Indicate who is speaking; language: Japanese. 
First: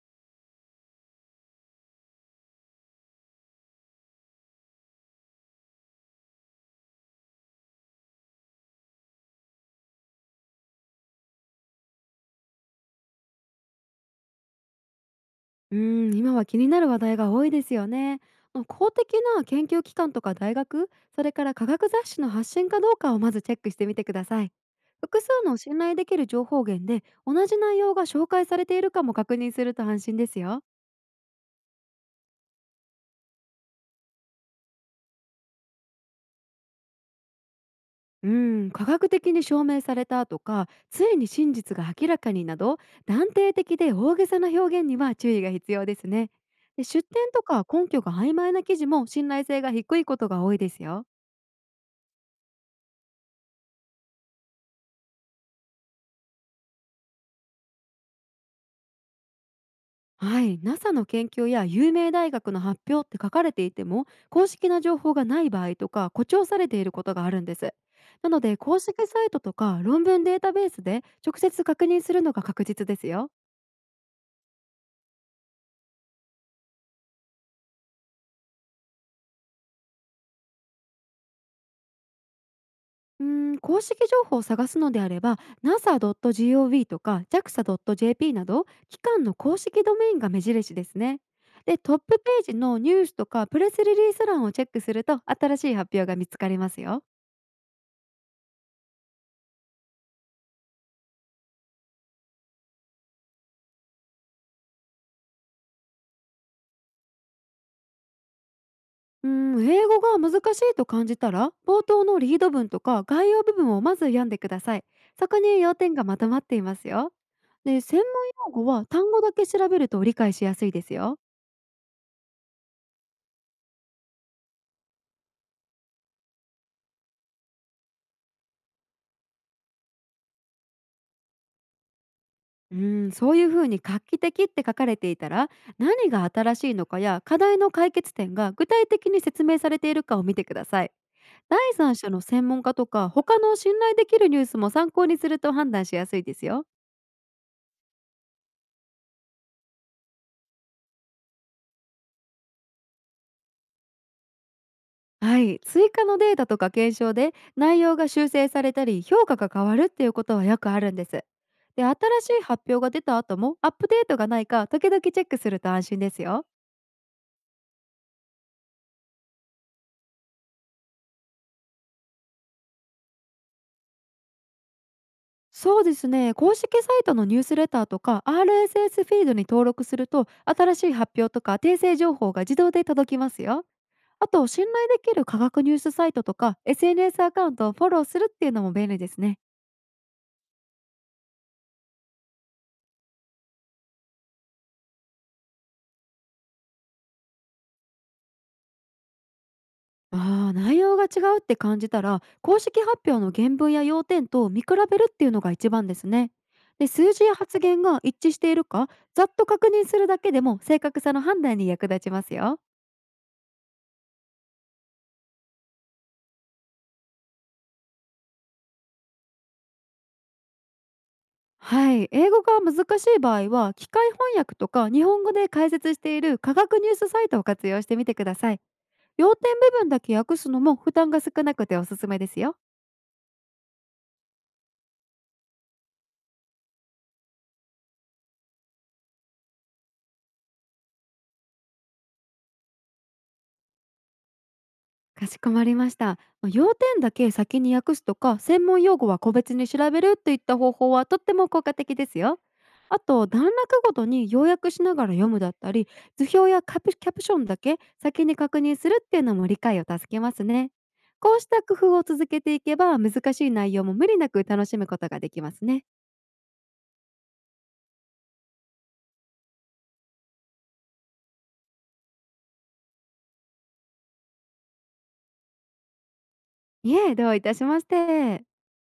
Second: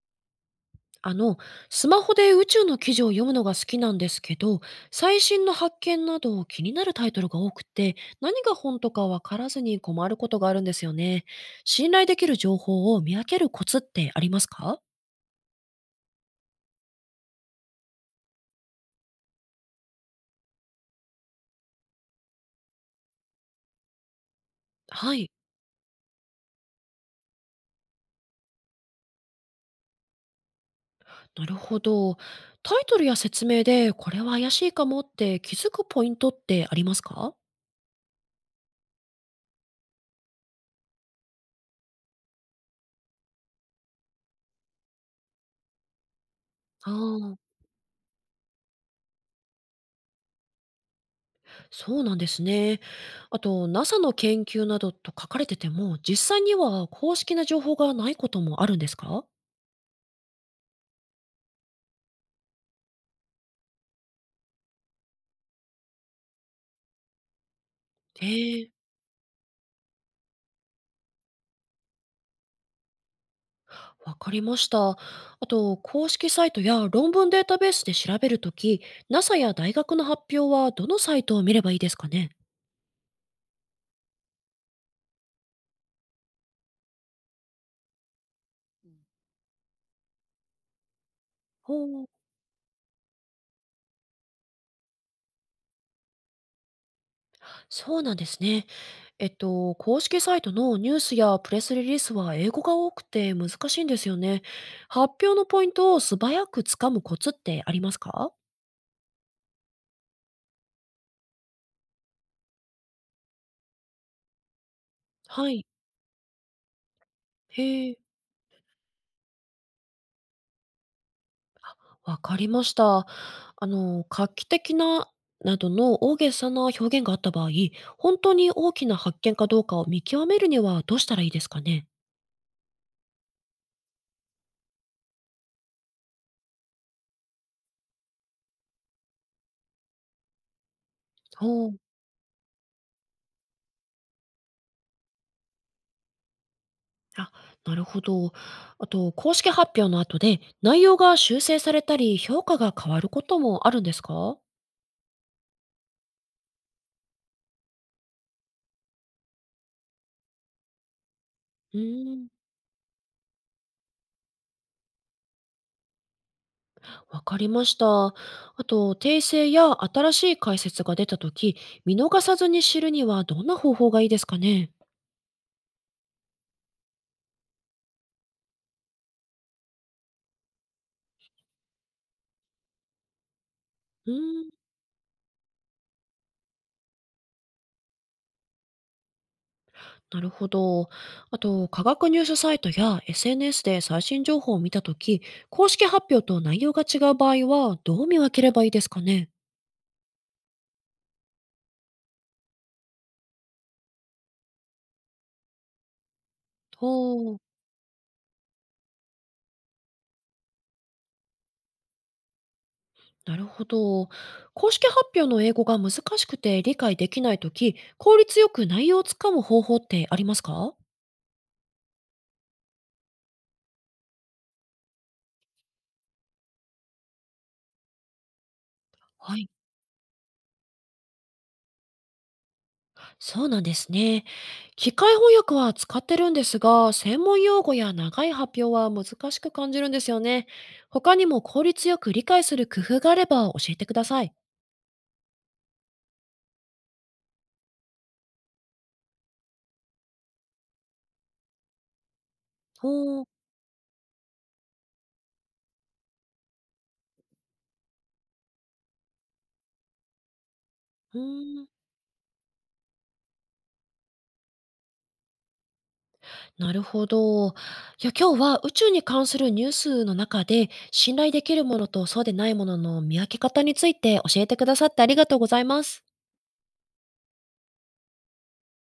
Speaker 1: あの、スマホで宇宙の記事を読むのが好きなんですけど、最新の発見など気になるタイトルが多くて、何が本とかわからずに困ることがあるんですよね。信頼できる情報を見分けるコツってありますか？
Speaker 2: うーん、今は気になる話題が多いですよね。公的な研究機関とか大学、それから科学雑誌の発信かどうかをまずチェックしてみてください。
Speaker 1: は
Speaker 2: 複数
Speaker 1: い。
Speaker 2: の信頼できる情報源で同じ内容が紹介されているかも確認すると安心ですよ。
Speaker 1: なるほど。タイトルや説明でこれは怪しいかもって気づくポイントってありますか？
Speaker 2: うーん、科学的に証明されたとか、ついに真実が明らかになど、断定的で大げさな表現には注意が必要ですね。で、
Speaker 1: あ
Speaker 2: 出典
Speaker 1: あ、
Speaker 2: とか根拠が曖昧な記事も信頼性が低いことが多いですよ。
Speaker 1: そうなんですね。あと、NASA の研究などと書かれてても、実際には公式な情報がないこともあるんですか？
Speaker 2: はい、NASA の研究や有名大学の発表って書かれていても、公式な情報がない場合とか誇張されていることがあるんです。なので、
Speaker 1: ええ、
Speaker 2: 公式サイトとか論文データベースで直接確認するのが確実ですよ。
Speaker 1: わかりました。あと、公式サイトや論文データベースで調べるとき、NASA や大学の発表はどのサイトを見ればいいですかね？
Speaker 2: うーん、公式情報を探すのであれば、 nasa.gov とか JAXA.jp など、機関の公式ドメインが目印ですね。で、トッ
Speaker 1: ほう、
Speaker 2: プページのニュースとかプレスリリース欄をチェックすると、新しい発表が見つかりますよ。
Speaker 1: そうなんですね。公式サイトのニュースやプレスリリースは英語が多くて難しいんですよね。発表のポイントを素早くつかむコツってありますか？
Speaker 2: うん、英語が難しいと感じたら、冒頭のリード文とか概要部分をまず読んでください。そこ
Speaker 1: は
Speaker 2: に
Speaker 1: い。
Speaker 2: 要点がまとまっていますよ。で、
Speaker 1: へえ。
Speaker 2: 専門用語は単語だけ調べると理解しやすいですよ。
Speaker 1: わかりました。画期的ななどの大げさな表現があった場合、本当に大きな発見かどうかを見極めるにはどうしたらいいですかね？
Speaker 2: うん、そういうふうに画期的って書かれていたら、何が新しいのかや課題の解決点が具体的に説明されているかを見てください。第
Speaker 1: ほう。
Speaker 2: 三者の専門家とか他の信頼できるニュースも参考にすると、判断しやすいですよ。
Speaker 1: あ、なるほど。あと、公式発表の後で、内容が修正されたり、評価が変わることもあるんですか？
Speaker 2: はい、追加のデータとか検証で内容が修正されたり評価が変わるっていうことはよくあるんです。
Speaker 1: う
Speaker 2: で、新
Speaker 1: ーん、
Speaker 2: しい発表が出た後もアップデートがないか時々チェックすると安心ですよ。
Speaker 1: わかりました。あと、訂正や新しい解説が出た時、見逃さずに知るにはどんな方法がいいですかね？
Speaker 2: そうですね、公式サイトのニュースレターとか RSS フィードに登録すると、新しい発表とか訂正情報が自動で届きますよ。
Speaker 1: うー
Speaker 2: あと、
Speaker 1: ん。
Speaker 2: 信頼できる科学ニュースサイトとか SNS アカウントをフォローするっていうのも便利ですね。
Speaker 1: なるほど。あと、科学ニュースサイトや SNS で最新情報を見たとき、公式発表と内容が違う場合は、どう見分ければいいですかね？
Speaker 2: ああ、内容が違うって感じたら、公式発表の原文や要点と見比べるっていうのが一番ですね。で、数字や
Speaker 1: おう。
Speaker 2: 発言が一致しているか、ざっと確認するだけでも正確さの判断に役立ちますよ。
Speaker 1: なるほど。公式発表の英語が難しくて理解できないとき、効率よく内容をつかむ方法ってありますか？
Speaker 2: はい、英語が難しい場合は、機械翻訳とか日本語で解説している科学ニュースサイトを活用してみてください。要
Speaker 1: はい。
Speaker 2: 点部分だけ訳すのも負担が少なくておすすめですよ。
Speaker 1: そうなんですね。機械翻訳は使ってるんですが、専門用語や長い発表は難しく感じるんですよね。他にも効率よく理解する工夫があれば教えてください。
Speaker 2: かしこまりました。まあ、要点だけ先に訳すとか、専門用語は個別に調べるといった方法はとっても効果的ですよ。あ
Speaker 1: ほ
Speaker 2: と、
Speaker 1: う、
Speaker 2: 段落ごとに要約しながら読むだったり、図表やカプキャプションだけ先に確認するっていうのも理解を助けますね。
Speaker 1: う
Speaker 2: こうし
Speaker 1: ー
Speaker 2: た
Speaker 1: ん、
Speaker 2: 工夫を続けていけば、難しい内容も無理なく楽しむことができますね。
Speaker 1: なるほど。いや、今日は宇宙に関するニュースの中で、信頼できるものとそうでないものの見分け方について教えてくださってありがとうございます。
Speaker 2: いえ、どういたしまして。